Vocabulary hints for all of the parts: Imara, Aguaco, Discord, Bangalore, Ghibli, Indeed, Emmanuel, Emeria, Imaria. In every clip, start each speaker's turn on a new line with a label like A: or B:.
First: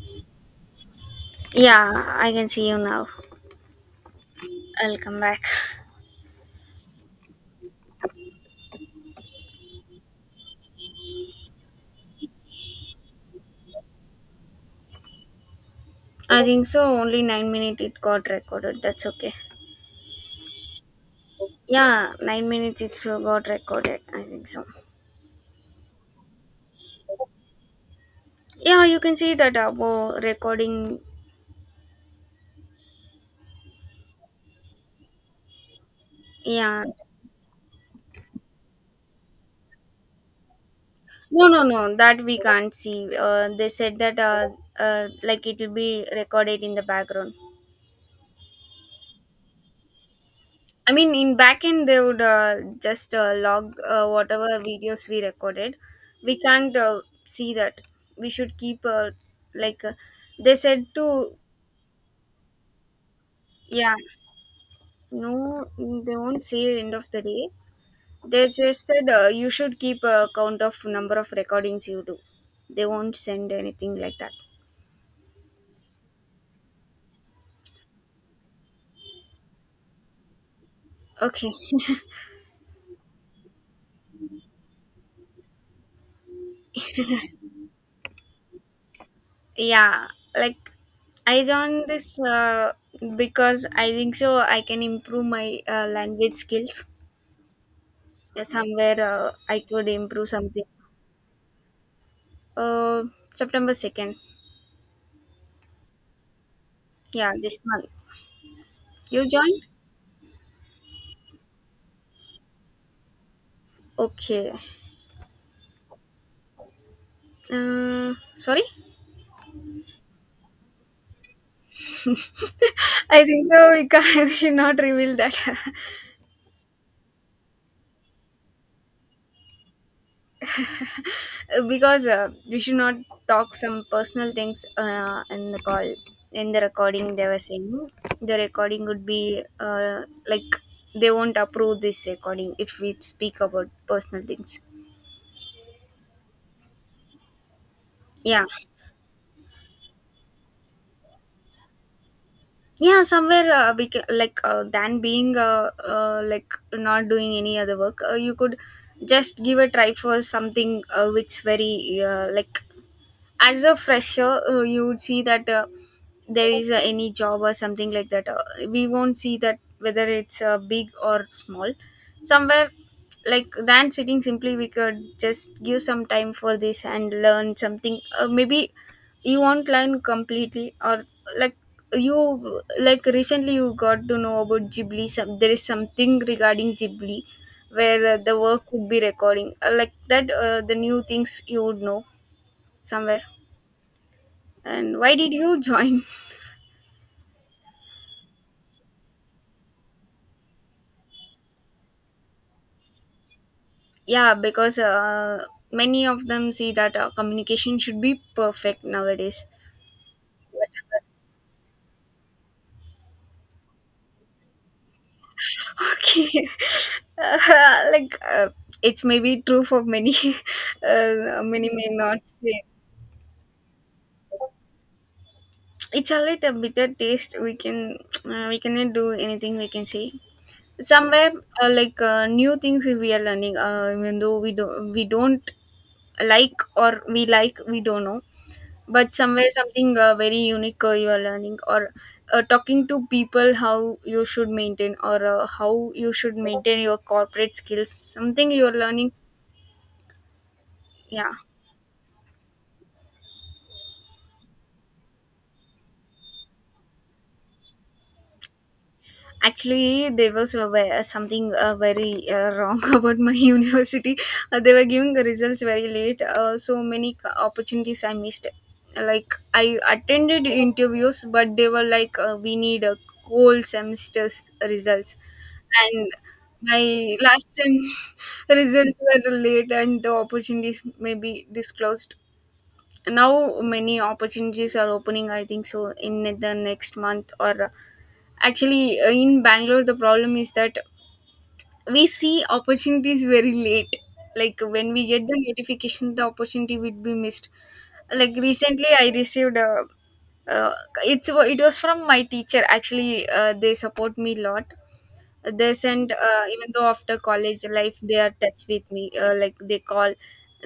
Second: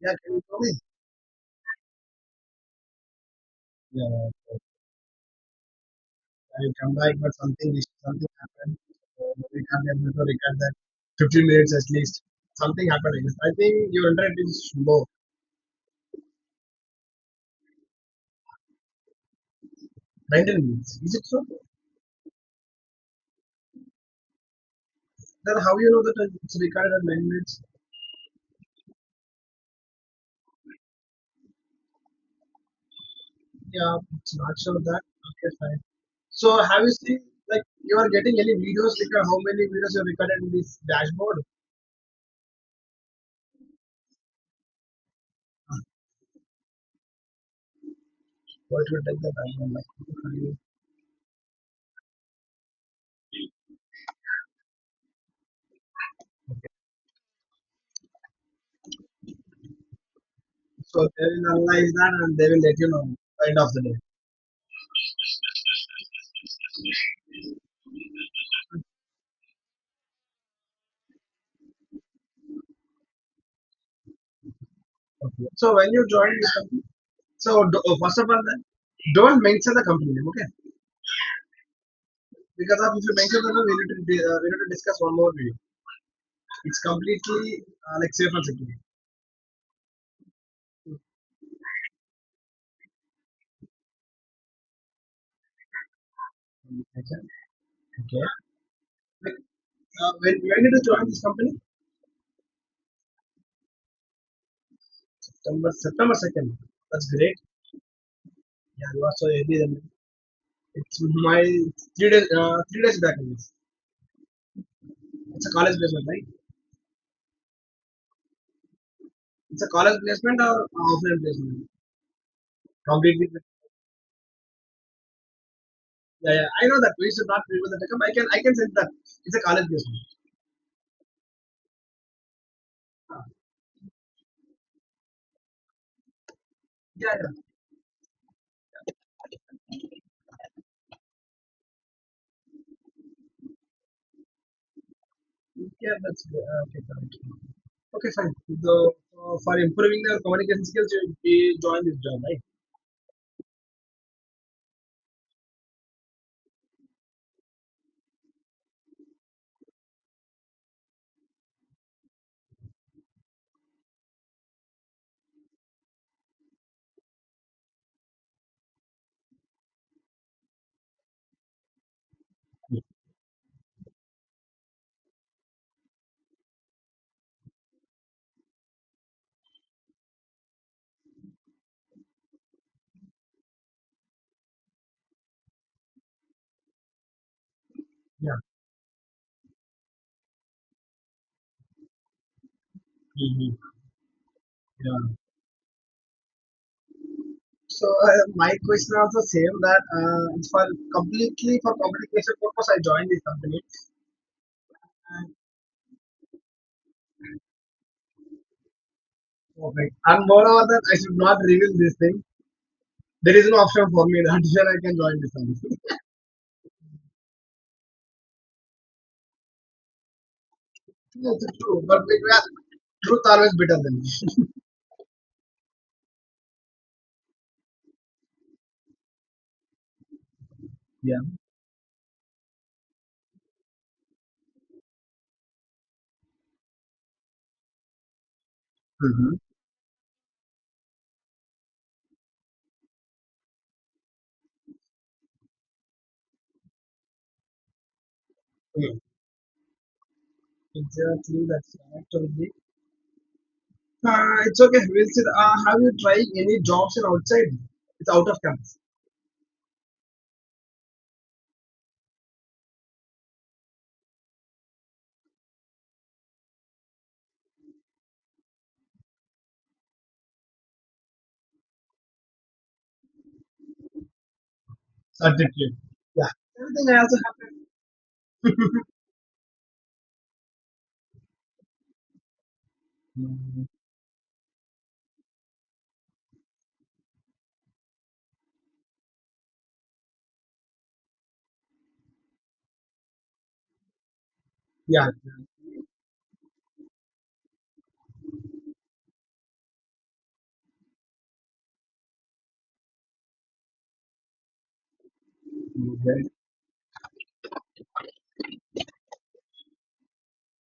A: Yeah, can you come in?
B: Yeah, I can see you now.
A: Yeah, okay.
B: I'll come back.
A: I will come back, but something happened. We can't able to record that. 15 minutes at least. Something happened. Yes, I think your internet is low.
B: I think so. Only 9 minutes it got recorded. That's okay.
A: 19 minutes. Is it so?
B: Yeah, 9 minutes it so got recorded. I think so.
A: Then how you know that it's recorded at 9 minutes?
B: Yeah, you can see that about recording.
A: Yeah, it's not sure of that. Okay, fine. So have
B: Yeah.
A: you seen like you are getting any videos like how many videos you recorded in this dashboard?
B: No, no, no. That we can't see. They said that like it will be recorded in the background.
A: What will take the time? Like,
B: I mean, in backend, they would just log whatever videos we recorded. We can't see that. We should keep, like, they said
A: so they
B: to,
A: will analyze that and they will let you know end of the
B: yeah,
A: day.
B: no, they won't say end of the day. They just said you should keep a count of number of recordings you do. They won't send anything like that.
A: Okay. So when you join this company, so do, first of all, then don't mention the company name, okay?
B: Okay.
A: Because of, if you mention the name, we need to we need to discuss one more video. It's completely like safe and security.
B: Yeah, like, I joined this because I think so I can improve my language skills.
A: Okay. Okay.
B: Yeah, somewhere
A: Like,
B: I could improve
A: when
B: something.
A: did you join this company?
B: Uh, September 2nd.
A: September September 2nd. That's
B: Yeah,
A: great.
B: this month.
A: Yeah, you are so
B: You
A: early.
B: join?
A: Then. It's my 3 days 3 days back. Only. It's
B: Okay.
A: a college placement, right?
B: Sorry?
A: It's a college placement or offline placement?
B: I
A: Completely.
B: think so. We, can, we should not reveal that.
A: Yeah, yeah. I know that we should not reveal the telecom. I can send that. It's a college based.
B: Because we should not
A: Ah,
B: talk some personal things in the call. In the
A: yeah,
B: recording, they
A: yeah.
B: were saying the recording would be like they won't approve this recording if we speak about personal things.
A: Yeah, that's good. Okay, fine. Okay, fine.
B: Yeah.
A: So, for improving the communication skills, you join this job, right?
B: Yeah, somewhere we ca like than being like not doing any other work, you could just give a try for something which very like, as a fresher, you would see that there is any job or something like that, we won't see that whether it's big or small somewhere. Like than sitting simply, we could just give some time for this and learn something. Maybe you won't learn completely, or like, you like recently you got to know about Ghibli. Some, there is something regarding Ghibli where the
A: Yeah.
B: work would be recording, like that the new things you would know somewhere.
A: Hmm.
B: And why
A: Yeah.
B: did you join?
A: So, my question also same that it's for completely for communication purpose, I joined this company.
B: Yeah, because many of them see that communication should be perfect nowadays.
A: Okay. And moreover,
B: But
A: that I should not reveal this thing. There is no option for me that here I can join this company.
B: okay, like it's maybe true for many.
A: Yes, it's
B: Many
A: true.
B: may
A: But
B: not
A: it, yeah,
B: say
A: truth always better than.
B: it's a little bitter taste. We can we cannot do anything. We can say
A: yeah.
B: somewhere like, new things we are learning. Even though we don't like, or we don't know, but
A: Mm-hmm.
B: somewhere something very unique you are learning, or talking to people how you should maintain, or how you should maintain your corporate skills, something you are
A: Yeah,
B: learning. Yeah.
A: exactly. That's correct. Only. It's okay. We said, have you tried any jobs in outside? It's out of campus.
B: Actually, there was a, something very wrong about my university. They were giving the results very late. So many opportunities I missed. Like, I attended interviews, but they were like, "We need a whole semester's results."
A: Certificate.
B: And
A: Yeah. Everything
B: my
A: has
B: last sem
A: happened.
B: results were late, and the opportunities may be disclosed. Now
A: Mm,
B: many opportunities are opening. I think so in the next month or actually, in Bangalore, the problem is that we see opportunities very late. Like when we
A: yeah.
B: get the notification, the opportunity would be missed. Like recently, I received a. Uh, it was from my teacher. Actually, they support me a lot. They send
A: Okay.
B: even though after college life they are touch with me. Like they call,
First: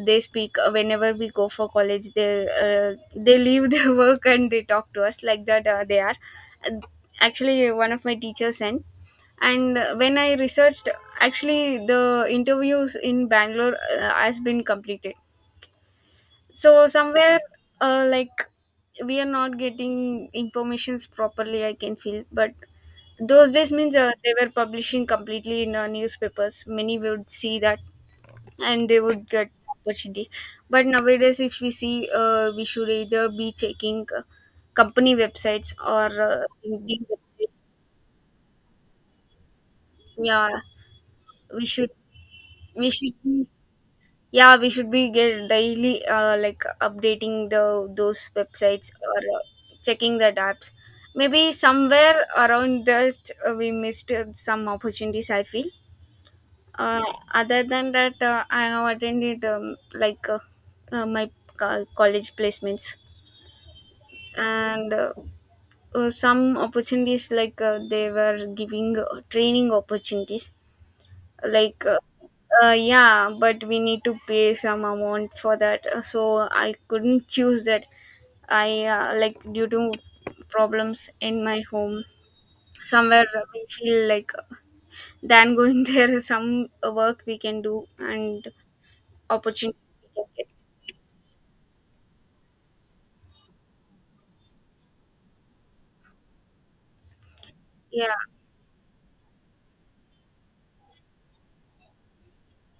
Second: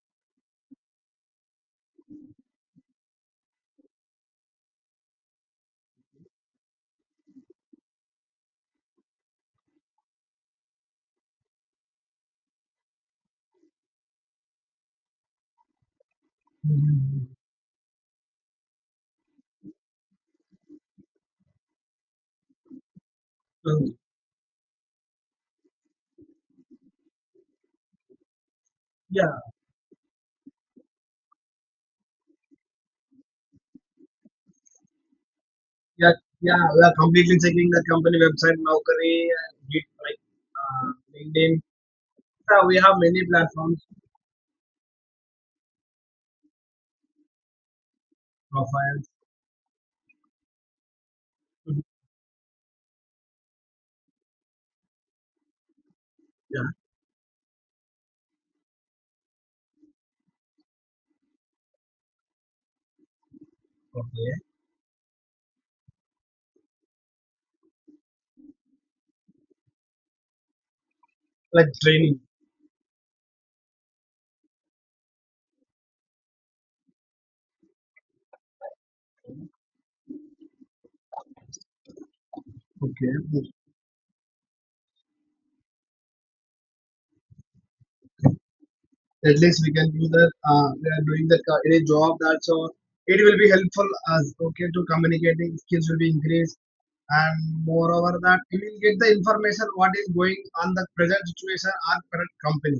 B: they speak. Whenever we go for college, they they leave their work and they talk to us like that. They are. Uh, Actually, one of my teachers sent, and when I researched, actually the interviews in Bangalore has been completed. So
A: Mhm.
B: somewhere, like, we are not getting informations properly, I can feel. But those days
A: So,
B: means they were publishing completely in newspapers, many would see that and they
A: yeah.
B: would get opportunity. But nowadays if we see, we should either be checking company websites or
A: Yeah. Yeah. We are
B: Indeed
A: completely
B: websites.
A: checking the company website, Naukri, and Git, like
B: Yeah,
A: LinkedIn.
B: we should
A: Yeah, we
B: we
A: have
B: should
A: many
B: be
A: platforms,
B: yeah, we should be get daily like updating the those websites
A: profiles.
B: or checking the apps. Maybe
A: Mhm.
B: somewhere around that we missed some opportunities, I feel.
A: Yeah.
B: Uh, other than that, I have attended like, my college placements
A: Okay.
B: and some opportunities like they were giving training opportunities
A: Like
B: like,
A: training.
B: yeah, but we need to pay some amount for that. So I couldn't choose that. I Like, due to problems in my home somewhere,
A: Okay.
B: we feel like than going, there is some work we can do, and
A: At least we
B: opportunities
A: can do
B: we can
A: that
B: get.
A: we are doing that in a job. That's all. It will be helpful as okay to communicating skills will be increased, and
B: Yeah,
A: moreover that you will get the information what is going on the present situation or current company,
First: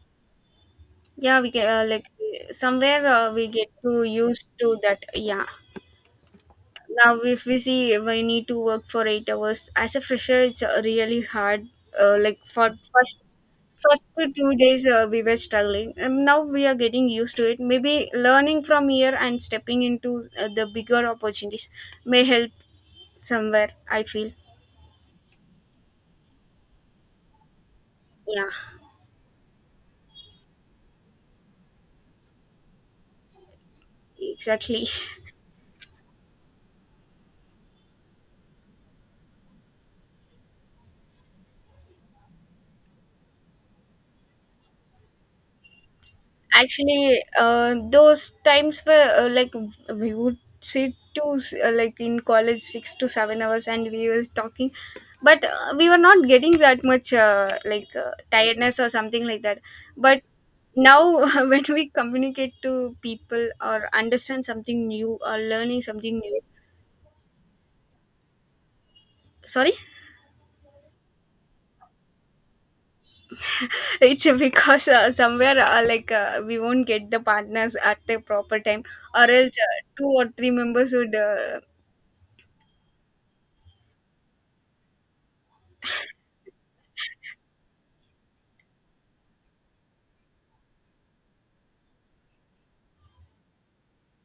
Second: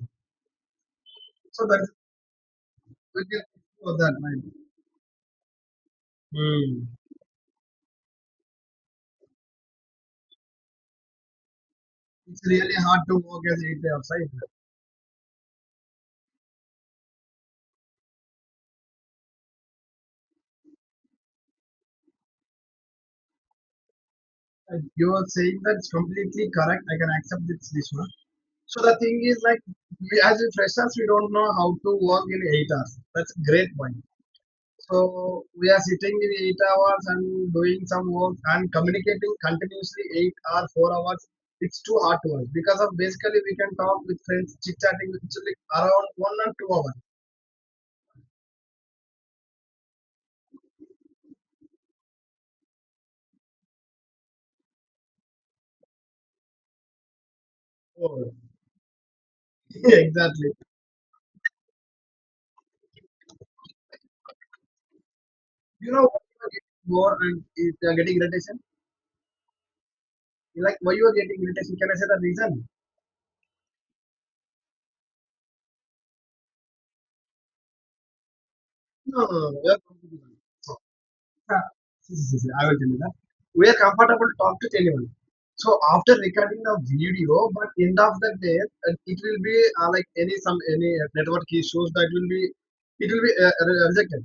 B: yeah, we
A: so
B: can
A: that
B: like somewhere
A: we can
B: we get
A: explore
B: to
A: that, right.
B: used to that. Yeah,
A: Hmm.
B: now if we see, we need to work for 8 hours as a fresher. It's really hard, like
A: It's
B: for
A: really hard to
B: first
A: work as 8 day
B: first
A: outside.
B: 2 days, we were struggling, and now we are getting used to it. Maybe learning from here and stepping into the bigger opportunities may help somewhere, I feel.
A: You are saying that's completely correct. I can accept this one.
B: Yeah,
A: So the thing is like we, as a freshers, we don't know how to work in 8 hours. That's a great point.
B: exactly.
A: So we are sitting in 8 hours and doing some work and communicating continuously 8 or 4 hours. It's too hard to us because of basically we can talk with friends, chit chatting with each other around 1 and 2 hours.
B: Actually, those times were like, we would sit to like, in college 6 to 7 hours, and we were talking, but we were not getting that much like
A: Oh,
B: tiredness or something like that. But
A: exactly.
B: now, when we communicate to people or understand something new or learning
A: You know
B: something
A: what
B: new,
A: you are getting more and you are getting irritation.
B: sorry,
A: Like why you are getting irritation? Can I say the reason?
B: it's because somewhere like, we won't get the partners at the proper time,
A: No,
B: or
A: no, no.
B: else
A: No. We are
B: two or three
A: comfortable.
B: members would.
A: See, see, see, I will tell you that. We are comfortable to talk to anyone. So after recording the video, but end of the day, it will be like any some any network issues that will be, it will be rejected.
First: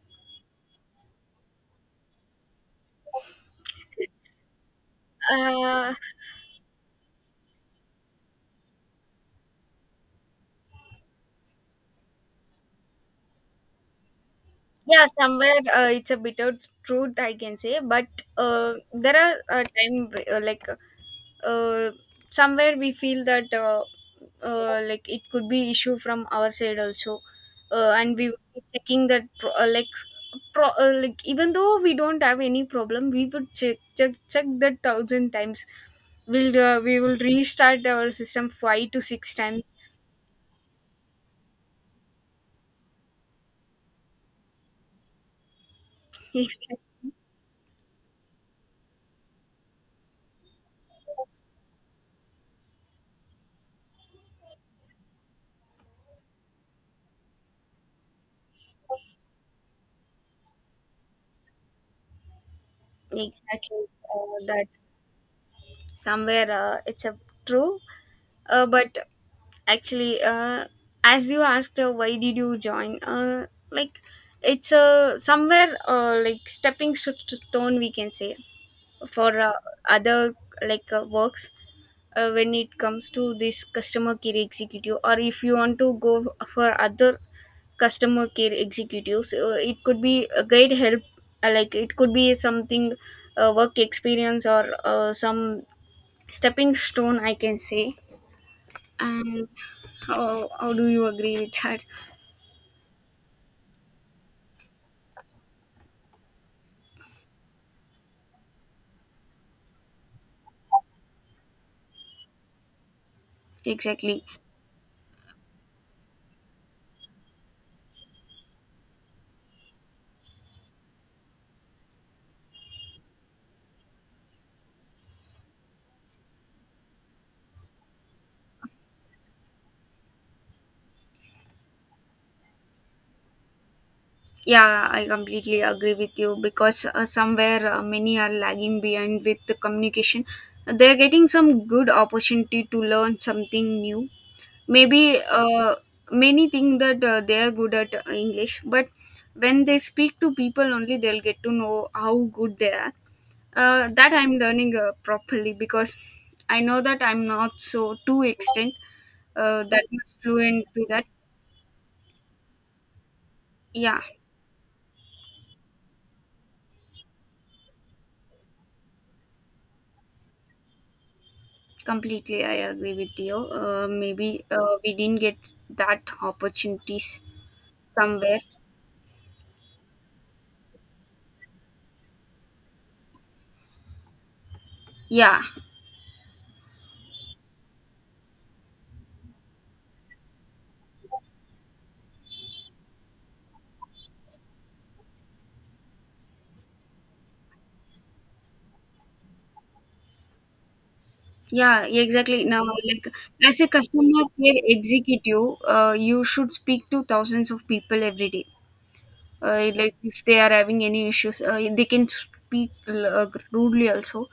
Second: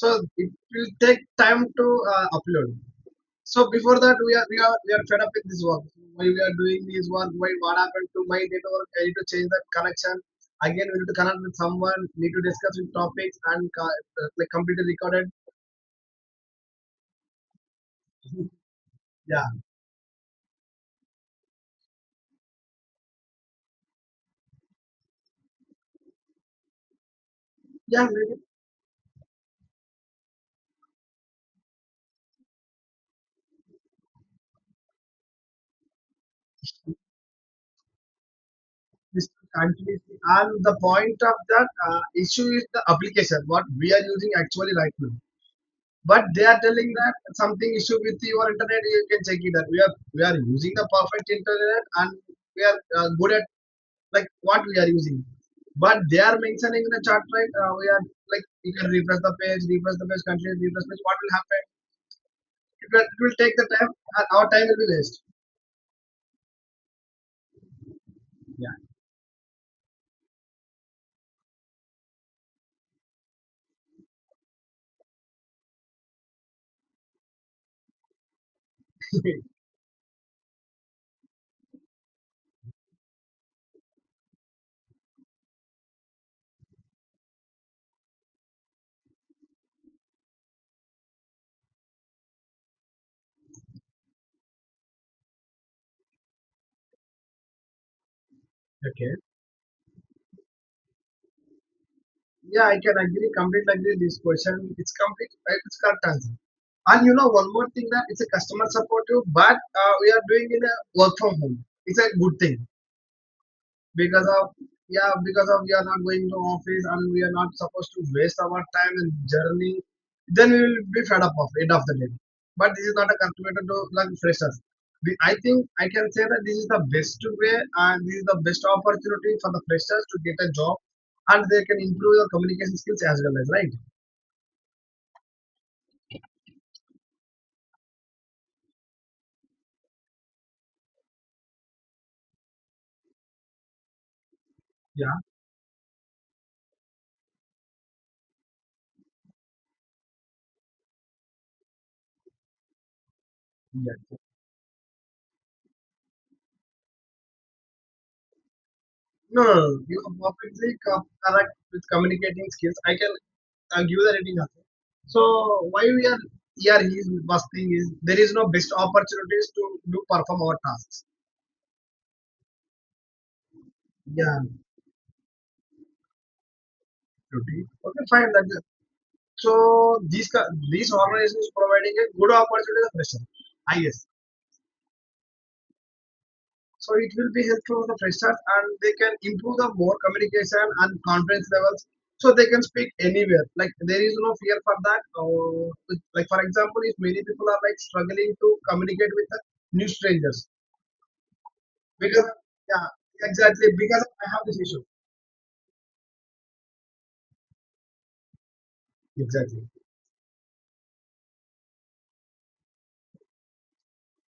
A: So it will take time to upload. So before that, we are fed up with this work.
B: uh,
A: Why we are doing this work? Why what happened to my network? I need to change that connection. Again, we need to connect with someone. Need to discuss with topics and like completely
B: Yeah,
A: recorded.
B: somewhere it's a bit of truth I can say, but there are
A: Yeah,
B: time like uh, somewhere we feel that like, it could be issue from our side also,
A: yeah.
B: and we would be checking that like like, even though we don't have any problem, we would check check check that thousand times. We will restart our system five to
A: This
B: six times.
A: continuously. And the point of that issue is the application, what we are using actually right now. But they are
B: Exactly,
A: telling that something issue with your internet, you can check it that we are using the perfect internet and we are good at like what we are using. But they are mentioning in the chart, right, we are like you can refresh the page, continue, refresh the page. What will happen? It will take the
B: exactly.
A: time. And our
B: That
A: time will be waste.
B: somewhere it's a true,
A: Yeah.
B: but actually, as you asked why did you join, like, it's a somewhere like, stepping stone we can say, for other like works, when it comes to this customer care executive, or if you want to go for other customer care executives, it could be a great help, like it could be something work experience or some stepping stone, I can say.
A: okay.
B: And how do you agree with that?
A: Yeah, I can agree, completely agree with this question. It's complete, it's curtains. And you know, one more thing that it's a customer support you, but we are doing in a work from home. It's a good thing
B: Exactly.
A: because of, yeah, because of we are not going to office and we are not supposed to waste our time in journey, then we will be fed up of it of the day. But this is not a calculated to like freshers. I think I can say that this is the best way, and this is the best opportunity for the freshers to get a job, and they can improve their communication skills as well as, right.
B: Yeah, I completely agree with you because somewhere many are lagging behind with the communication. They're getting some good opportunity to learn something new.
A: Yeah,
B: Maybe many think that they are good at English, but when they speak to people only, they'll get to know how good they are. That
A: yeah.
B: I'm learning properly, because I know that I'm not so too extent
A: No, no, no. No.
B: that
A: You are
B: much fluent to that.
A: correct with communicating skills. I can argue
B: Yeah,
A: the rating also. So why we are here is first thing is there is no best opportunities to do perform our tasks.
B: completely I agree with you, maybe
A: Yeah,
B: we didn't get that opportunities
A: duty. Okay, fine.
B: somewhere.
A: That is. So these organizations providing a good opportunity for pressure.
B: Yeah,
A: So it will be helpful for the freshers, and they can improve the more communication and confidence levels. So they can speak anywhere. Like there is no fear for that. Like for example, if many people are like struggling to communicate with the new strangers
B: yeah,
A: because,
B: exactly. Now,
A: yeah,
B: like, as a
A: exactly, because
B: customer
A: I have
B: care
A: this issue.
B: executive, you should speak to thousands of people every day,
A: Exactly.
B: like if they are having any issues, they can speak rudely also.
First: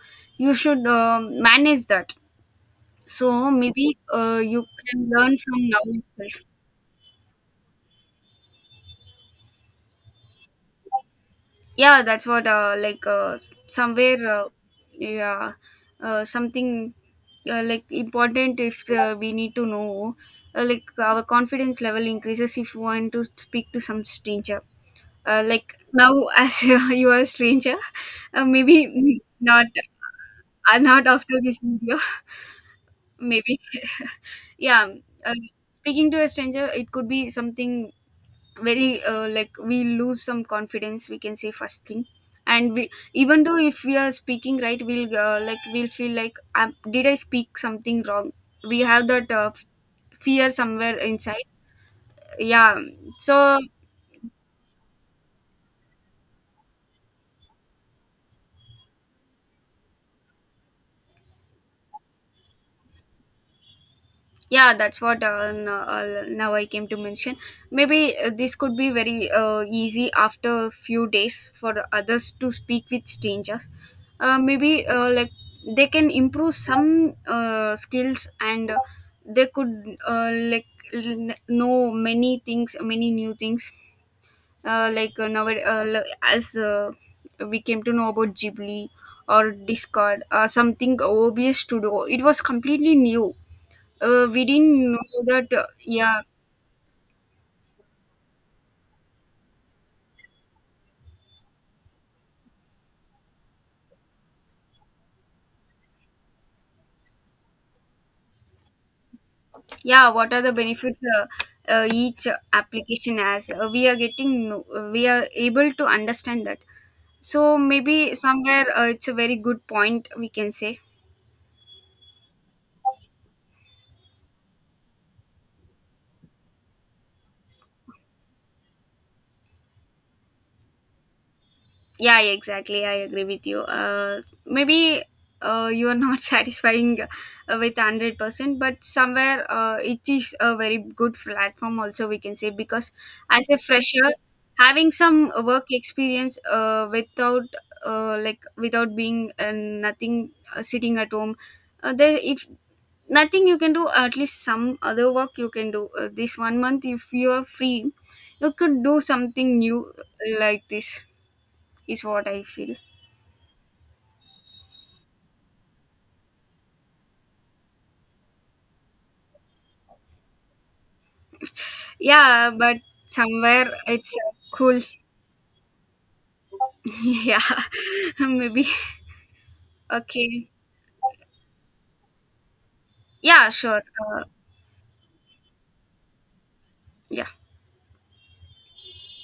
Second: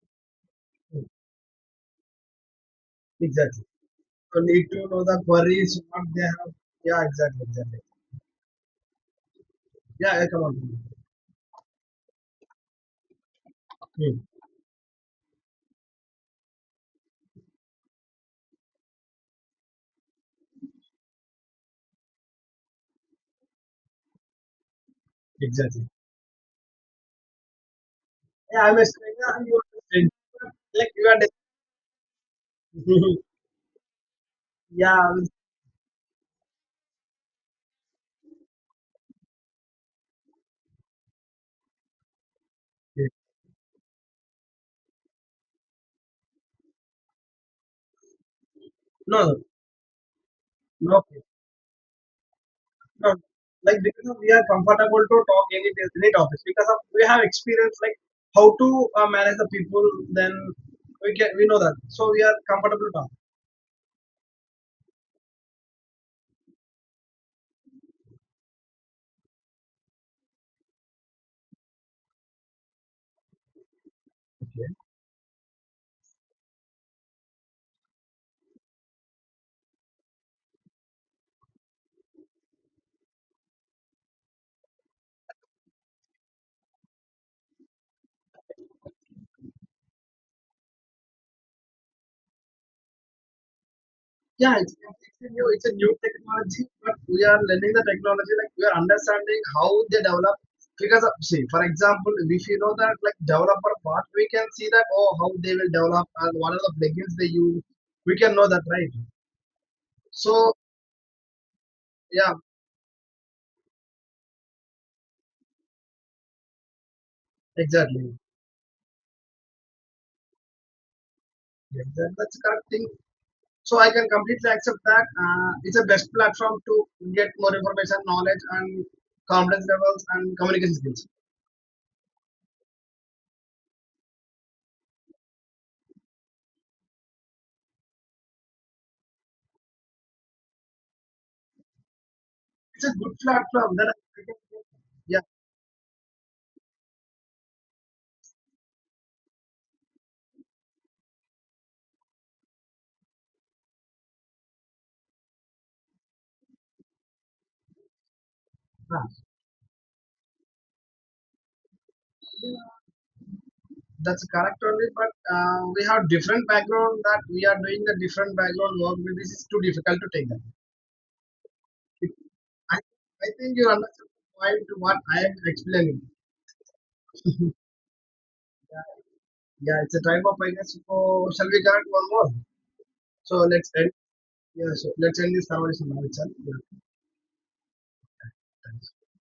B: You should
A: Mm,
B: manage that. So
A: exactly.
B: maybe
A: So
B: you
A: need to know
B: can
A: the
B: learn from
A: queries
B: now
A: what they
B: itself.
A: have. Yeah, exactly, exactly. Yeah, yeah, come on.
B: Yeah, that's what, like, somewhere,
A: Mm,
B: yeah, something like important, if we need to know like, our confidence level increases if we want to speak to some stranger, like
A: exactly.
B: now as you are a stranger,
A: Yeah, I'm a
B: maybe
A: stranger and you
B: not,
A: are a stranger. Like
B: not
A: you are.
B: after this video. Maybe yeah, uh, speaking to a stranger, it could be something very like, we lose some confidence, we can say, first thing. And we,
A: yeah.
B: even though if we are speaking right, we'll like, we'll feel like, did I speak something wrong, we have
A: No,
B: that
A: no,
B: fear somewhere
A: no.
B: inside. Yeah,
A: No.
B: so,
A: Like because we are comfortable to talk any topics because of, we have experience like how to manage the people. Then we can we know that, so we are comfortable to talk.
B: yeah, that's what, now I came to mention. Maybe this could be very easy after a few days for others to speak with strangers. Maybe like, they can improve some skills, and they could like know many things, many new things. Like now, as we came to know about Ghibli or Discord, something obvious to do. It was completely new, we
A: Yeah,
B: didn't know that.
A: it's a new
B: Yeah,
A: technology, but we are learning the technology. Like we are understanding how they develop. Because of, see, for example, if you know that like developer part, we can see that, oh, how they will develop and what are the plugins they use. We can know that, right.
B: yeah. What are the
A: So
B: benefits each
A: yeah,
B: application has? We are getting, we are able to understand that. So maybe
A: exactly.
B: somewhere it's a very good point, we can say.
A: Yes, that's the correct thing. So I can completely accept that. It's a best platform to get more information, knowledge, and confidence levels and communication skills.
B: Yeah, yeah, exactly. I agree with you. Maybe you are not satisfying with 100%, but somewhere it is a very good platform. Also, we can say,
A: It's
B: because
A: a good
B: as a
A: platform that
B: fresher,
A: I can,
B: having
A: yeah, yeah,
B: some work experience without like, without being nothing, sitting at home, there if nothing you can do, at least some other work you can do. This 1 month, if you are free, you could
A: uh,
B: do something new like this, is what I feel.
A: that's correct only. But we have different background that we are doing the different background work. But this is too difficult to take that. It-
B: Yeah, but
A: I think you
B: somewhere
A: understand
B: it's
A: the point to
B: cool.
A: what I am explaining.
B: Yeah,
A: yeah,
B: maybe.
A: yeah, it's a time of
B: Okay.
A: I guess. So shall we connect one more? So
B: Yeah,
A: let's
B: sure.
A: end.
B: Uh,
A: Yeah, so let's end this conversation now itself. Yeah.
B: yeah.
A: Thanks.